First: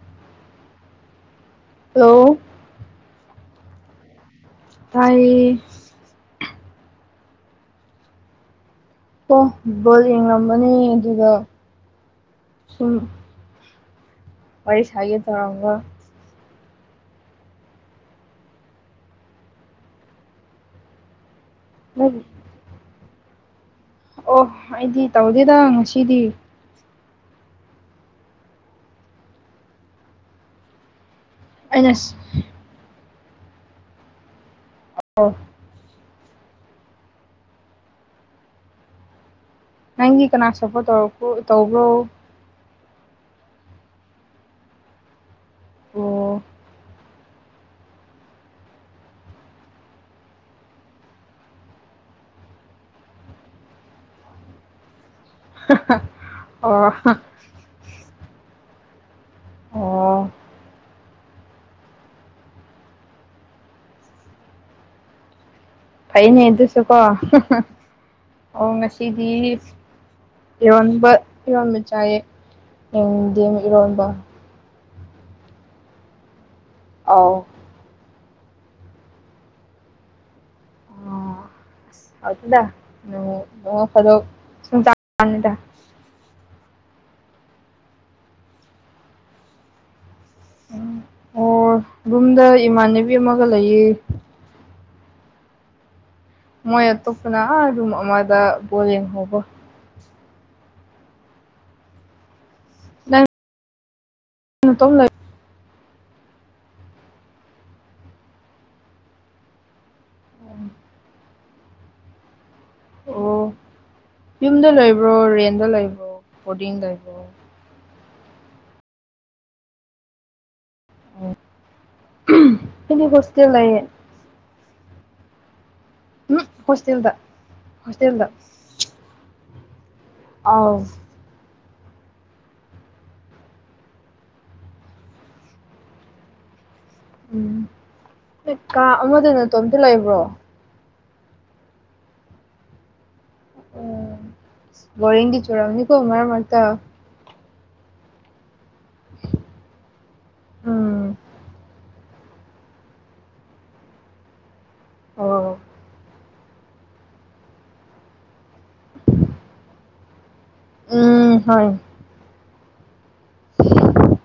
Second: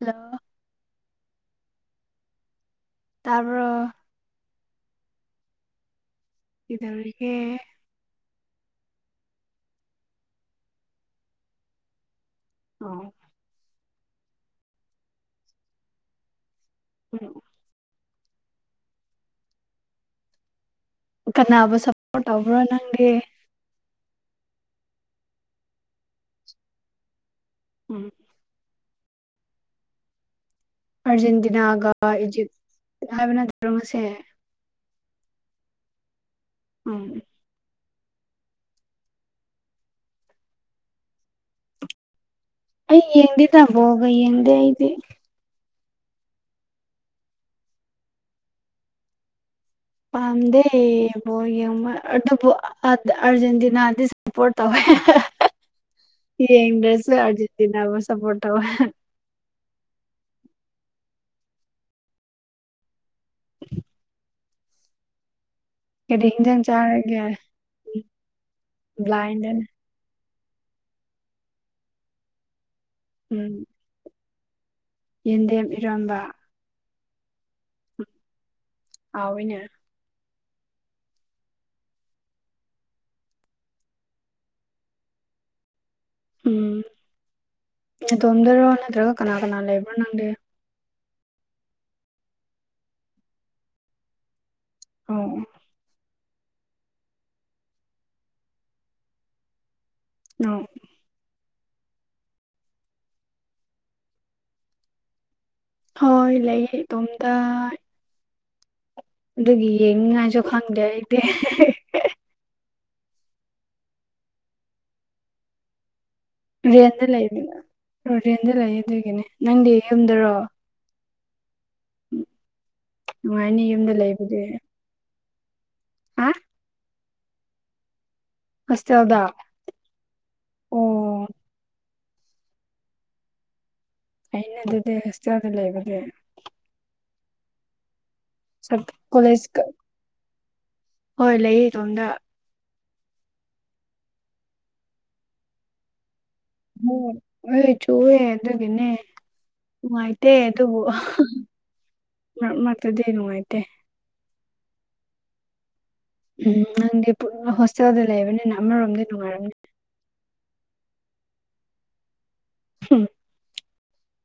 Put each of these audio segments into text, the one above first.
hello hello ꯇꯥꯕ꯭ꯔꯣ ꯇꯥꯏꯌꯦ ꯀꯩꯗꯧꯔꯤꯒꯦ ꯑꯣ ꯕꯣꯜ ꯌꯦꯡꯉꯝꯕꯅꯦ ꯑꯗꯨꯗ ꯁꯨꯝ ꯑꯣ ꯋꯥꯔꯤ ꯁꯥꯒꯦ ꯇꯧꯔꯝꯕ [unintelligible] ꯀꯅꯥꯕꯨ ꯅꯪ ꯁꯞꯄꯣꯔꯠ ꯇꯧꯕ꯭ꯔꯣ ꯅꯪꯗꯤ ꯑꯣ ꯑꯩꯗꯤ ꯇꯧꯗꯦꯗ ꯉꯁꯤꯗꯤ ꯎꯝ ꯑꯩꯅ ꯑꯥꯔꯖꯦꯟꯇꯤꯅꯥꯒ ꯏꯖꯤꯞ ꯍꯥꯏꯕ ꯅꯠꯇ꯭ꯔꯣ ꯉꯁꯤ [unintelligible] ꯎꯝ ꯅꯪꯒꯤ ꯀꯅꯥ ꯁꯞꯄꯣꯔꯠ ꯇꯧꯔꯛꯄ꯭ꯔꯣ ꯇꯧꯕ꯭ꯔꯣ ꯑꯩ ꯌꯦꯡꯗꯦꯗ ꯕꯣꯜꯒ ꯌꯦꯡꯗꯦ ꯑꯩꯗꯤ ꯑꯣ ꯄꯥꯝꯗꯦ ꯕꯣꯔ ꯌꯦꯡꯕ ꯑꯗꯨꯕꯨ ꯑꯗ ꯑꯔꯖꯦꯟꯇꯤꯅꯥꯗꯤ ꯁꯄꯣꯠ ꯇꯧꯋꯦ ꯑꯣ ꯌꯦꯡꯗ꯭ꯔꯥꯁꯨ ꯑꯔꯖꯦꯟꯇꯤꯅꯥꯕꯨ ꯁꯄꯣꯔꯠ ꯇꯧꯋꯦ ꯑꯣ [inaudible] ꯀꯔꯤ ꯐꯩꯅꯦ ꯍꯤꯟꯖꯥꯡ ꯑꯗꯨꯁꯨꯀꯣ ꯆꯥꯔꯒꯦ ꯑꯣ ꯉꯁꯤꯗꯤ ꯕ꯭ꯂꯥꯏꯟꯗꯅꯦ ꯏꯔꯣꯟꯕ ꯏꯔꯣꯟꯕ ꯆꯥꯏꯌꯦ ꯎꯝ ꯌꯦꯟꯗꯦꯝ ꯏꯔꯣꯟꯕ ꯌꯦꯟꯗꯦꯝ ꯏꯔꯣꯝꯕ ꯑꯥꯎ ꯍꯥꯎꯋꯤꯅꯦ ꯑꯣ [unintelligible] ꯎꯝ ꯅꯇꯣꯝꯗꯔꯣ ꯅꯠꯇ꯭ꯔꯒ ꯀꯅꯥ ꯀꯅꯥ ꯂꯩꯕ꯭ꯔꯣ ꯅꯪꯗꯤ ꯎꯝ ꯑꯣ ꯔꯨꯝꯗ ꯏꯃꯥꯟꯅꯕꯤ ꯑꯃꯒ ꯂꯩꯌꯦ ꯑꯣ ꯃꯣꯏ ꯑꯇꯣꯞꯄꯅ ꯑꯥ ꯔꯨꯝ ꯑꯃꯗ ꯕꯣꯜ ꯌꯦꯡꯍꯧꯕ ꯅꯣꯡ ꯅꯪ ꯅꯇꯣꯝ ꯂꯩ ꯍꯣꯏ ꯂꯩꯌꯦ ꯏꯇꯣꯝꯇ ꯑꯗꯨꯒꯤ ꯌꯦꯡꯅꯤꯉꯥꯏꯁꯨ ꯈꯪꯗꯦ ꯑꯩꯗꯤ ꯑꯣ ꯌꯨꯝꯗ ꯂꯩꯕ꯭ꯔꯣ ꯔꯦꯟꯗ ꯂꯩꯕ꯭ꯔꯣ ꯕꯣꯔꯗꯤꯡ ꯔꯦꯟꯗ ꯂꯩꯕ꯭ꯔꯣ ꯂꯩꯕꯅꯦ ꯔꯦꯟꯗ ꯂꯩꯌꯦ ꯑꯗꯨꯒꯤꯅꯦ ꯅꯪꯗꯤ ꯌꯨꯝꯗꯔꯣ ꯑꯝ ꯑꯩꯗꯤ ꯍꯣꯁꯇꯦꯜ ꯅꯨꯡꯉꯥꯏꯅꯤ ꯂꯩꯏꯌꯦ ꯌꯨꯝꯗ ꯂꯩꯕꯗꯤ ꯍꯥ ꯎꯝ ꯍꯣꯁꯇꯦꯜꯗ ꯍꯣꯁꯇꯦꯜꯗ ꯍꯣꯁꯇꯦꯜꯗ ꯑꯧ ꯑꯣ ꯐꯩꯅꯦ ꯑꯗꯨꯗꯤ ꯍꯣꯁꯇꯦꯜꯗ ꯂꯩꯔꯗꯤ ꯎꯝ ꯁꯠ ꯀꯥ ꯑꯃꯗ ꯀꯣꯂꯦꯖ ꯀ ꯅꯇꯣꯝꯇ ꯂꯩꯕ꯭ꯔꯣ ꯍꯣꯏ ꯂꯩꯌꯦ ꯏꯇꯣꯝꯗ ꯑꯣ ꯕꯣꯔꯤꯡꯗꯤ ꯆꯨꯔꯝꯅꯤꯀꯣ ꯃꯔꯛ ꯃꯔꯛꯇ ꯎꯝ ꯍꯣꯏ ꯆꯨꯏꯌꯦ ꯑꯗꯨꯒꯤꯅꯦ ꯅꯨꯡꯉꯥꯏꯇꯦ ꯑꯗꯨꯕꯨ ꯎꯝ ꯃꯔꯛ ꯃꯔꯛꯇꯗꯤ ꯅꯨꯡꯉꯥꯏꯇꯦ ꯑꯣ ꯎꯝ ꯅꯪꯗꯤ ꯄꯨꯟꯅ ꯍꯣꯁꯇꯦꯜꯗ ꯂꯩꯕꯅꯤꯅ ꯑꯃꯔꯣꯝꯗ ꯅꯨꯡꯉꯥꯏꯔꯝꯅꯤ ꯎꯝ ꯍꯣꯏ ꯎꯝ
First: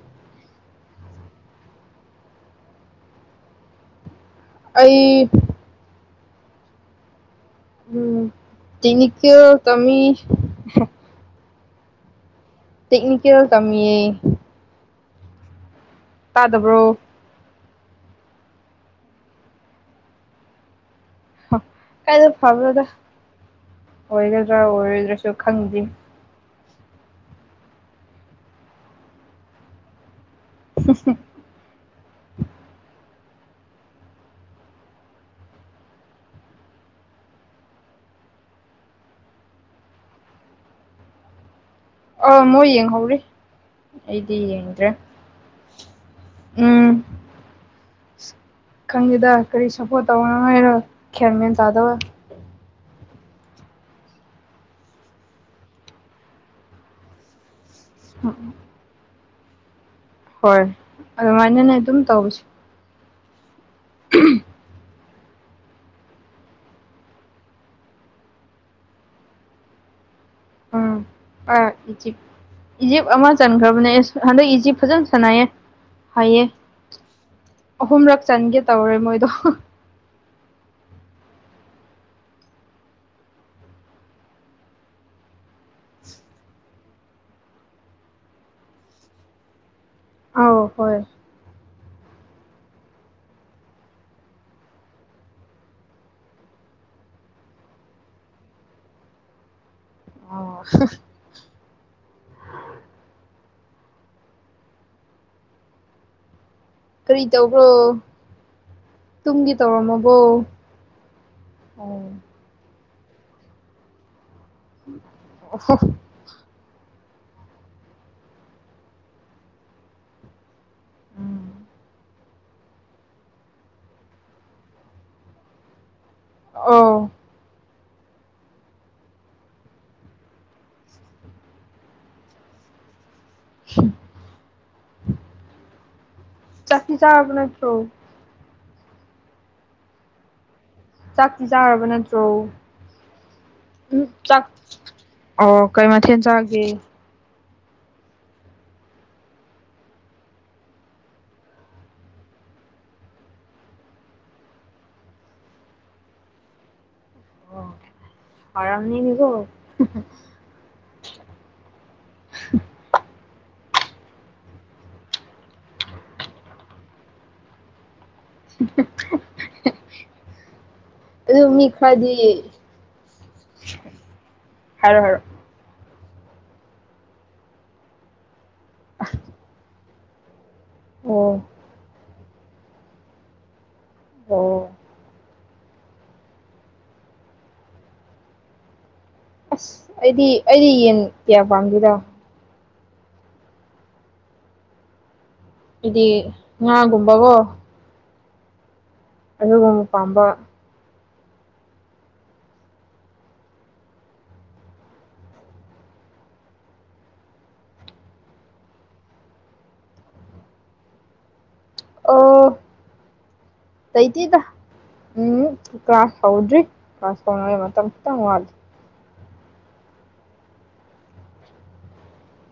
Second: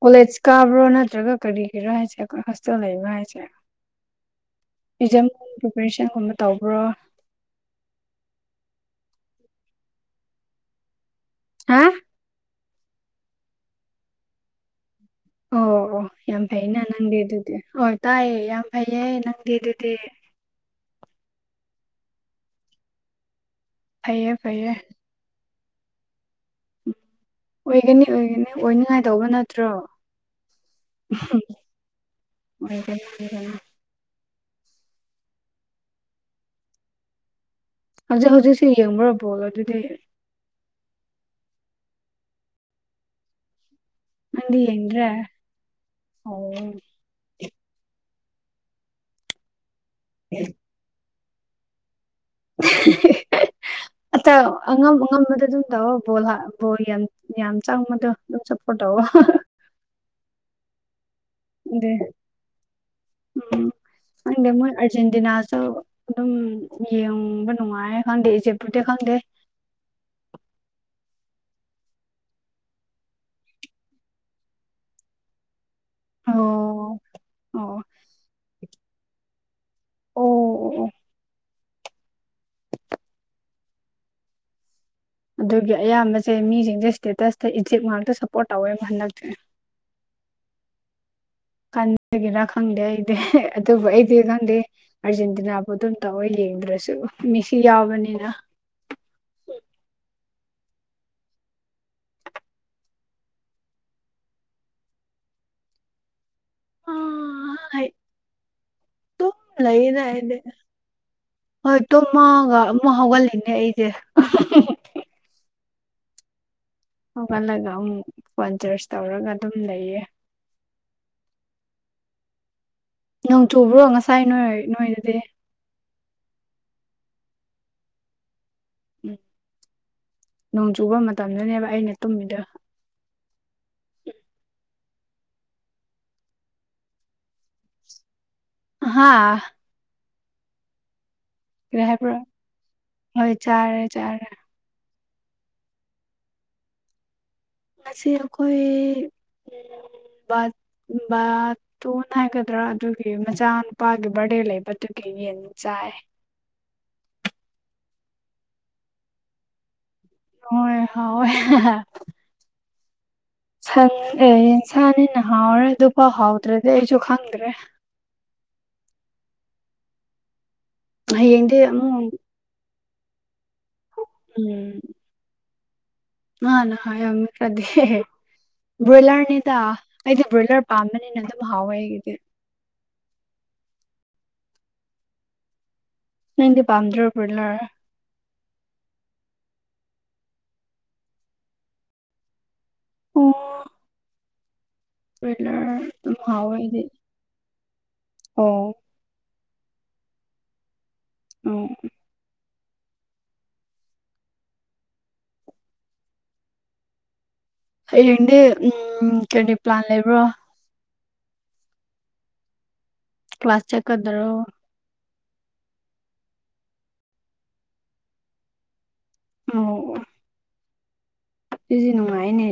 ꯀꯣꯂꯦꯖ ꯀꯥꯕ꯭ꯔꯣ ꯅꯠꯇ꯭ꯔꯒ ꯀꯔꯤꯒꯤꯔ ꯍꯥꯏꯁꯦ ꯑꯩꯈꯣꯏ ꯍꯣꯁꯇꯦꯜ ꯂꯩꯕꯔꯥ ꯍꯥꯏꯁꯦ ꯑꯩ ꯏꯛꯖꯥꯥꯝ ꯑꯣꯄꯔꯦꯁꯟꯒꯨꯝꯕ ꯇꯧꯕ꯭ꯔꯣ ꯎꯝ ꯇꯦꯛꯅꯤꯀꯦꯜ ꯇꯝꯃꯤ ꯍꯥ ꯇꯦꯛꯅꯤꯀꯦꯜ ꯇꯝꯃꯤꯌꯦ ꯑꯣ ꯑꯣ ꯌꯥꯝ ꯐꯩꯅꯦ ꯇꯥꯗꯕ꯭ꯔꯣ ꯅꯪꯗꯤ ꯑꯗꯨꯗꯤ ꯍꯣꯏ ꯇꯥꯏꯌꯦ ꯌꯥꯝ ꯐꯩꯌꯦ ꯅꯪꯗꯤ ꯑꯗꯨꯗꯤ ꯀꯥꯏꯗꯩ ꯐꯕꯅꯣꯗ ꯐꯩꯌꯦ ꯑꯣꯏꯒꯗ꯭ꯔꯥ ꯐꯩꯌꯦ ꯑꯣꯏꯔꯣꯏꯗ꯭ꯔꯥꯁꯨ ꯈꯪꯗꯦ ꯑꯣꯏꯒꯅꯤ ꯑꯣꯏꯒꯅꯤ ꯑꯣꯏꯅꯤꯉꯥꯏ ꯇꯧꯕ ꯅꯠꯇ꯭ꯔꯣ ꯒꯇꯔ ꯍꯧꯖꯤꯛ ꯍꯧꯖꯤꯛꯁꯨ ꯌꯦꯡꯕ꯭ꯔꯥ ꯕꯣꯜ ꯑꯗꯨꯗꯤ ꯑꯧ ꯃꯣꯏ ꯌꯦꯡꯍꯧꯔꯤ ꯑꯩꯗꯤ ꯌꯦꯡꯗ꯭ꯔꯦ ꯑꯣ ꯎꯝ ꯈꯪꯗꯦꯗ ꯀꯔꯤ ꯁꯄꯣꯔꯠ ꯇꯧꯕꯅꯣ ꯍꯥꯏꯔꯣ ꯒꯌ꯭ꯥꯟ ꯃꯦꯟ ꯇꯥꯗꯕ [inaudible] ꯑꯆꯧ ꯑꯉꯝ ꯑꯉꯝꯕꯗ ꯑꯗꯨꯝ ꯇꯧꯑꯣ ꯕꯣꯜ ꯕꯣꯜ ꯌꯥꯝ [inaudible] ꯌꯥꯝ ꯆꯪꯕꯗꯣ ꯑꯗꯨꯝ ꯁꯞꯄꯣꯔꯠ ꯇꯧꯑꯣ ꯍꯣꯏ ꯑꯗꯨꯃꯥꯏꯅꯅꯦ ꯑꯗꯨ ꯑꯗꯨꯝ ꯇꯧꯕꯁꯤ ꯎꯝ ꯈꯪꯗꯦ [inaudible] ꯑꯔꯖꯦꯟꯇꯤꯅꯥꯁꯨ ꯑꯗꯨꯝ ꯌꯦꯡꯕ ꯅꯨꯡꯉꯥꯏ ꯈꯪꯗꯦ ꯏꯖꯤꯞꯄꯨꯗꯤ ꯈꯪꯗꯦ ꯎꯝ ꯑ ꯏꯖꯤꯞ [inaudible] ꯏꯖꯤꯞ ꯑꯃ ꯆꯟꯈ꯭ꯔꯕꯅꯦ ꯏꯁ ꯍꯟꯗꯛ ꯏꯖꯤꯞ ꯐꯖꯅ ꯁꯥꯟꯅꯩꯌꯦ ꯍꯥꯏꯌꯦ ꯑꯣ ꯑꯣ ꯑꯍꯨꯝꯔꯛ ꯆꯟꯒꯦ ꯇꯧꯔꯦ ꯃꯣꯏꯗꯣ ꯑꯣ ꯑꯣ ꯑꯣ ꯑꯗꯨꯒꯤ ꯑꯌꯥꯝꯕꯁꯦ ꯃꯤꯁꯤꯡꯁꯦ ꯏꯁꯇꯦꯇꯁꯇ ꯏꯖꯤꯄ ꯉꯥꯛꯇ ꯁꯄꯣꯔꯠ ꯇꯧꯋꯦꯕ ꯍꯟꯗꯛꯇꯤ ꯑꯧ ꯍꯣꯏ ꯈꯟꯕꯒꯤꯔꯥ ꯈꯪꯗꯦ ꯑꯩꯗꯤ ꯑꯗꯨꯕꯨ ꯑꯩꯗꯤ ꯈꯪꯗꯦ ꯑꯥꯔꯖꯦꯟꯇꯤꯅꯥꯕꯨ ꯑꯗꯨꯝ ꯇꯧꯏ ꯌꯦꯡꯗ꯭ꯔꯁꯨ ꯃꯦꯁꯤ ꯌꯥꯎꯕꯅꯤꯅ ꯑꯣ [inaudible] ꯀꯔꯤ ꯇꯧꯕ꯭ꯔꯣ ꯑꯩ ꯇꯨꯝ ꯇꯨꯝꯒꯦ ꯂꯩꯌꯦꯗ ꯇꯧꯔꯝꯃꯕꯣ ꯑꯩꯗꯤ ꯍꯣꯏ ꯑꯣ ꯇꯨꯝꯃꯒ ꯑꯃꯨꯛ ꯑꯃꯨꯛ ꯍꯧꯒꯠꯂꯤꯅꯦ ꯑꯩꯗꯤ ꯑꯣꯍꯣ ꯍꯧꯒꯠꯂꯒ ꯑꯃꯨꯛ ꯐꯣꯟ ꯆꯥꯔ꯭ꯁ ꯇꯧꯔꯒ ꯑꯗꯨꯝ ꯂꯩꯌꯦ ꯅꯣꯡ ꯆꯨꯕ꯭ꯔꯣ ꯉꯁꯥꯏ ꯅꯣꯏ ꯅꯣꯏꯗꯗꯤ ꯑꯣ ꯎꯝ ꯅꯣꯡ ꯆꯨꯕ ꯃꯇꯝꯗꯨꯅꯦꯕ ꯑꯩꯅ ꯇꯨꯝꯃꯤꯗ [unintelligible] ꯆꯥꯛꯔꯤ ꯆꯥꯕꯅ ꯅꯠꯇꯔꯣ ꯍꯥꯥ ꯆꯥꯛꯇꯤ ꯀꯔꯤ ꯆꯥꯔꯕ ꯍꯥꯏꯕ꯭ꯔꯣ ꯅꯠꯇ꯭ꯔꯣ ꯍꯣꯏ ꯆꯥꯔꯦ ꯎ ꯆꯥꯔꯦ ꯆꯥꯛ ꯑꯣ ꯀꯩ ꯃꯊꯦꯜ ꯆꯒꯦ ꯃꯁꯤ ꯑꯩꯈꯣꯏ [unintelligible] ꯇꯨꯅ ꯍꯥꯏꯒꯗ꯭ꯔꯥ ꯑꯗꯨꯒꯤ ꯃꯆꯥꯅꯨꯄꯥꯒꯤ ꯕꯥꯔꯗꯦ ꯂꯩꯕꯗꯨꯒꯤ ꯌꯦꯟ ꯆꯥꯏ ꯑꯔꯝꯅꯤ ꯃꯤꯀꯣ ꯍꯣꯏ ꯍꯥꯎꯋꯦ ꯍꯦ ꯍꯦ ꯁꯟ ꯑꯦ ꯁꯥꯅꯤꯅ ꯍꯥꯎꯔꯦ ꯑꯗꯨ ꯐꯥꯎ ꯍꯥꯎꯗ꯭ꯔꯗꯤ ꯑꯩꯁꯨ ꯈꯪꯗ꯭ꯔꯦ ꯑꯗꯨ ꯍꯌꯦꯡꯗꯤ ꯃꯤ ꯈꯔꯗꯤ ꯑꯃꯨꯛ [unintelligible] ꯎꯝ ꯍꯥꯏꯔꯣ ꯍꯥꯏꯔꯣ [unintelligible] ꯕꯣꯏꯂꯔꯅꯤꯗ ꯑꯩꯗꯤ ꯭ꯕꯣꯏꯂꯔ ꯄꯝꯕꯅꯤꯅ ꯑꯣ ꯑꯗꯨꯡ ꯍꯥꯥꯎꯋꯦ ꯑꯩꯒꯤꯗꯤ ꯑꯣ ꯅꯪꯗꯤ ꯄꯕꯥꯝꯗ꯭ꯔꯣ ꯕꯣꯔꯂꯔ ꯑꯁ ꯑꯩꯗꯤ ꯑꯩꯗꯤ ꯌꯦꯟ ꯀꯌꯥ ꯄꯥꯝꯗꯦꯗꯥ ꯑꯣ ꯑꯣꯏꯂꯔ ꯍꯥꯏꯗꯤ ꯉꯥꯒꯨꯝꯕꯕꯣ ꯑꯣ ꯑꯗꯨꯒꯨꯝ ꯄꯥꯝꯕ ꯑꯣ ꯍꯌꯦꯡꯗꯤ ꯎꯝ ꯀꯩꯔꯤ ꯄ꯭ꯂꯥꯟ ꯂꯩꯕ꯭ꯔꯣ ꯑꯣ ꯀ꯭ꯂꯥꯁ ꯆꯠꯀꯗꯔꯣ ꯂꯩꯇꯦꯗ ꯎꯝ ꯀ꯭ꯂꯥꯁ ꯍꯧꯗ꯭ꯔꯤ ꯀ꯭ꯂꯥꯁ ꯍꯧꯅꯉꯩ ꯃꯇꯝ ꯈꯤꯇꯪ ꯋꯥꯠꯂꯤ ꯑꯣ ꯖꯤꯗꯤ ꯅꯨꯡꯉ ꯍꯥꯏꯅꯦ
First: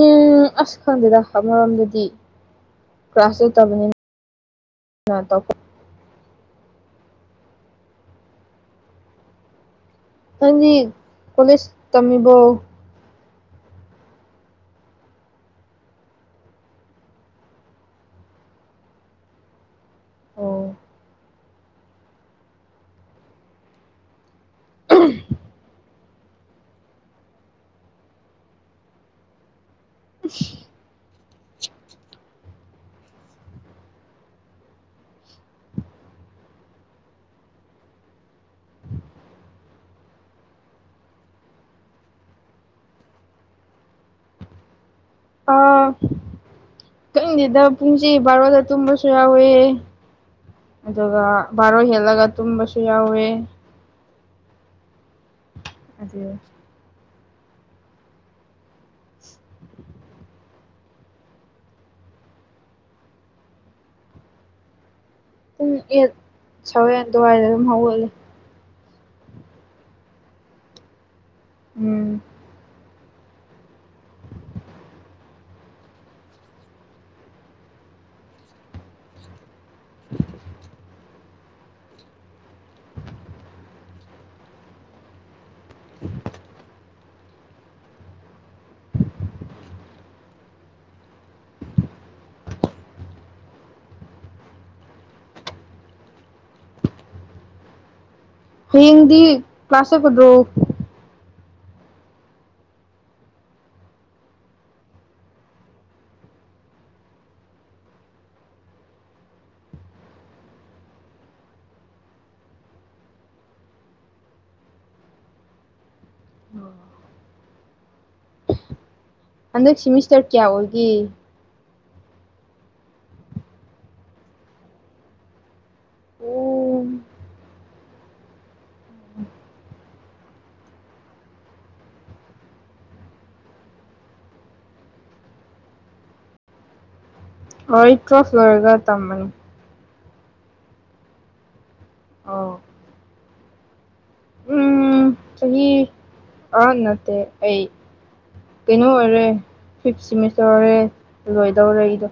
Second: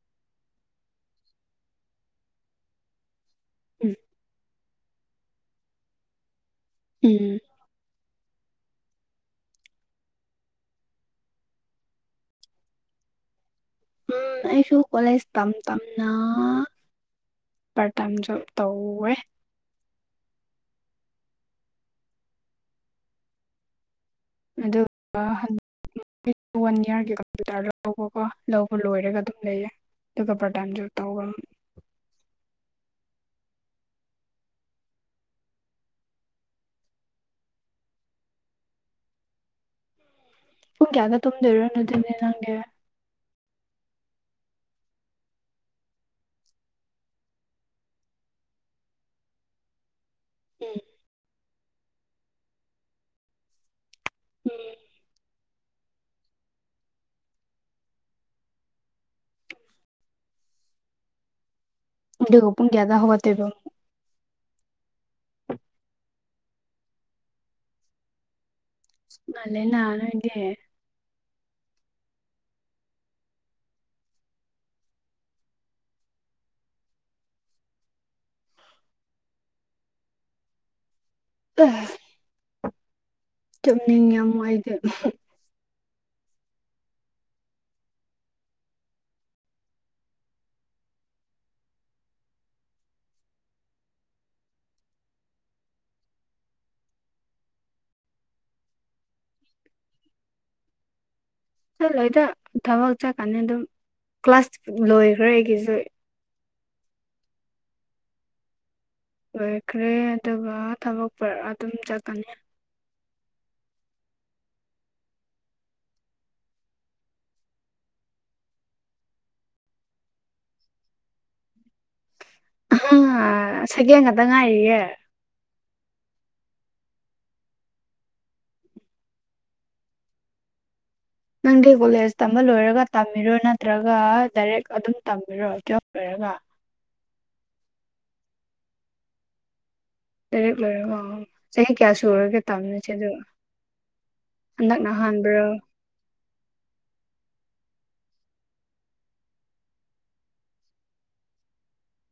ꯎꯝ ꯑꯁ ꯈꯪꯗꯦꯗ ꯑꯃꯔꯣꯝꯗꯗꯤ ꯀ꯭ꯂꯥꯁ ꯌꯇꯕꯅꯤꯅ ꯎꯝ ꯅ [unintelligible] ꯎꯝ ꯅꯪꯗꯤ ꯀꯣꯂꯦꯖ ꯇꯝꯃꯤꯕꯣ ꯎꯝ ꯑꯩꯁꯨ ꯀꯣꯂꯦꯖ ꯇꯝ ꯇꯝꯅ ꯄꯥꯔꯠ ꯇꯥꯏꯝ ꯖꯣꯕ ꯇꯧꯋꯦ ꯑꯣ ꯑꯗꯨꯒ [unintelligible] ꯋꯥꯟ ꯌꯌꯥꯔꯒꯤ ꯀꯝꯄꯌꯨꯇꯔ ꯂꯧꯕꯀꯣ ꯂꯧꯕ ꯂꯣꯏꯔꯒ ꯑꯗꯨꯝ ꯂꯩꯌꯦ ꯑꯗꯨ ꯀꯄꯔ ꯇꯥꯏꯝꯁꯨꯣꯛ ꯇ ꯍꯒ ꯄꯨꯡ ꯀꯌꯥꯒ ꯇꯨꯝꯗꯦꯔꯣ ꯑꯗꯨꯗꯤ ꯅꯪꯗꯤ ꯑꯥ ꯈꯪꯗꯦꯗ ꯄꯨꯡꯁꯤ ꯕꯥꯔꯣꯗ ꯇꯨꯝꯕꯁꯨ ꯌꯥꯎꯋꯦ ꯎꯝ ꯑꯗꯨꯒ ꯕꯔꯣ ꯍꯦꯂꯒ ꯇꯨꯝꯁꯨ ꯌꯥꯎꯋꯦ ꯎꯝ [unintelligible] ꯑꯗꯨꯒ ꯄꯨꯡ ꯀꯌꯗꯥ ꯍꯧꯒꯠ ꯇꯣꯏꯕ ꯑꯗꯨꯝ ꯌꯦꯠ ꯁꯋꯦꯟ ꯑꯗꯨꯋꯥꯏꯗ ꯑꯗꯨꯝ ꯍꯧꯒꯠꯂ ꯃꯂꯦ ꯅꯥꯟ ꯏꯦ ꯎꯝ ꯎꯝ ꯆꯨꯝꯅꯤꯡ ꯌꯥꯝꯅꯨꯡꯏꯗꯤ ꯍꯌꯦꯡꯗꯤ ꯀ꯭ꯂꯥꯁ ꯆꯠꯀꯗ꯭ꯔꯣ ꯆꯠꯂꯣꯏꯗ ꯊꯕꯛ ꯆꯠꯀꯅꯤ ꯑꯗꯨꯝ ꯀ꯭ꯂꯥꯁ ꯂꯣꯏꯈ꯭ꯔꯦ ꯑꯩꯒꯤꯁꯨ ꯂꯣꯏꯈ꯭ꯔꯦ ꯑꯗꯨꯒ ꯊꯕꯛ ꯑꯗꯨꯝ ꯆꯠꯀꯅꯤ ꯍꯟꯗꯛ ꯁꯤꯦꯃꯤꯁꯇꯔ ꯀꯌꯥ ꯑꯣꯏꯒꯦ ꯁꯒꯦꯝ ꯈꯇ ꯉꯥꯏꯔꯤꯌꯦꯦ ꯑꯣ ꯅꯪꯗꯤ ꯀꯣꯂꯦꯖ ꯇꯝꯕ ꯂꯣꯏꯔꯒ ꯇꯝꯃꯤꯔꯣ ꯅꯠꯇ꯭ꯔꯒ ꯗꯥꯏꯔꯦꯛ ꯑꯗꯨꯝ ꯇꯝꯕꯤꯔꯣ ꯇꯌꯦꯞ ꯂꯣꯏꯔꯒ ꯑꯣꯔ ꯀ꯭ꯔꯣꯐ ꯑꯣꯏꯔꯒ ꯇꯝꯃꯅꯤ ꯇꯔꯦꯠ ꯂꯣꯏꯔꯒ ꯆꯍꯤ ꯀꯌꯥ ꯁꯨꯔꯒꯦ ꯑꯣ ꯇꯥꯃꯤꯅꯁꯦ ꯑꯗꯨ ꯍꯟꯗꯛꯅ ꯎꯝ ꯑꯍꯥꯟꯕ꯭ꯔꯣ ꯆꯍꯤ ꯑꯥ ꯅꯠꯇꯦ ꯑꯩ ꯀꯩꯅꯣ ꯑꯣꯏꯔꯦ ꯐꯤꯞ ꯁꯤꯦꯃꯤꯁꯇꯔ ꯑꯣꯏꯔꯦ ꯂꯣꯏꯗꯧꯔꯦ ꯑꯩꯗꯣ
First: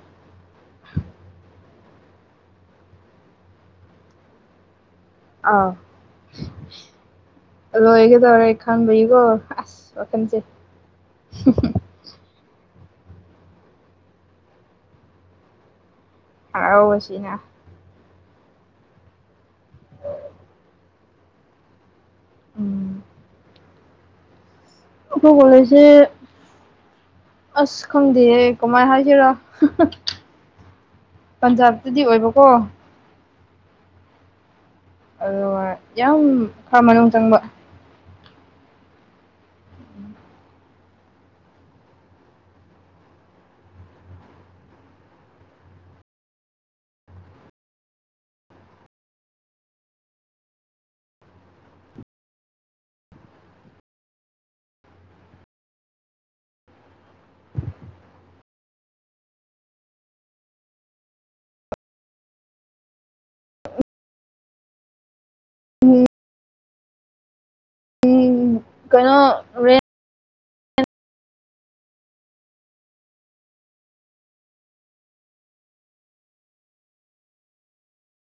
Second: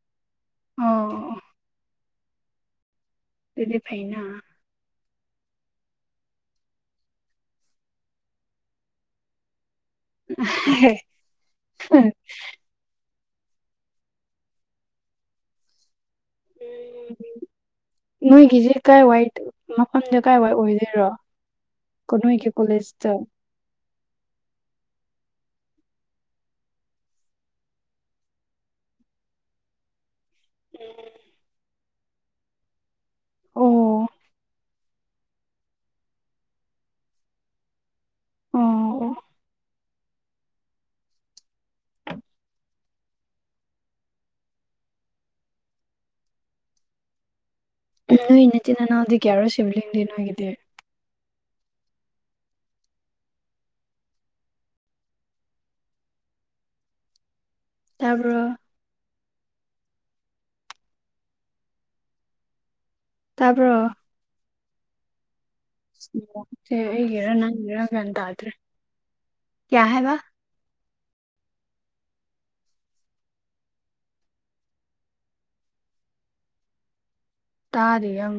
ꯑꯣ ꯑꯗꯨꯗꯤ ꯐꯥꯏꯅ ꯑ ꯂꯣꯏꯒꯦ ꯇꯧꯔꯦ ꯏ ꯈꯥꯟ ꯍꯤꯒꯣ ꯎ ꯍꯔꯥꯎꯕꯁꯤꯅ ꯅꯣꯏꯒꯤꯁꯦ ꯀꯥꯏ ꯋꯥꯏ ꯃꯐꯝꯁ ꯀꯥꯏꯋꯥꯏ ꯑꯣꯏꯗꯣꯏꯔꯣ ꯀꯣ ꯏ ꯀꯦ ꯎꯝ ꯀꯣꯂꯦꯖꯇ ꯑꯩꯣ ꯀꯂꯁ ꯑꯁ ꯈꯪꯗꯦꯌꯦ ꯀꯃꯥꯏꯅ ꯍꯥꯏꯁꯤꯔ ꯄꯟꯖꯥꯕꯇꯗꯤ ꯑꯣꯏꯕꯀꯣ ꯑꯣ ꯑꯗꯨꯒ ꯌꯥꯝ ꯈꯔ ꯃꯅꯨꯡ ꯆꯪꯕ ꯑꯣ ꯑꯣ ꯅꯣꯏ ꯏꯆꯤꯟ ꯏꯅꯥꯎꯗꯤ ꯀꯌꯥꯔꯣꯏ ꯁꯤꯕꯂꯤꯡꯗꯤ ꯅꯣꯏꯒꯤꯗꯤ ꯇꯥꯄ ꯇꯥꯔꯕ꯭ꯔꯣ ꯎꯝ ꯑꯩꯒꯦꯔ ꯅꯪ ꯏꯔꯒꯗꯥ꯭ꯔꯦ ꯀꯩꯅꯣ ꯍꯥꯏꯦꯕ ꯇꯥꯔꯤ ꯑꯪ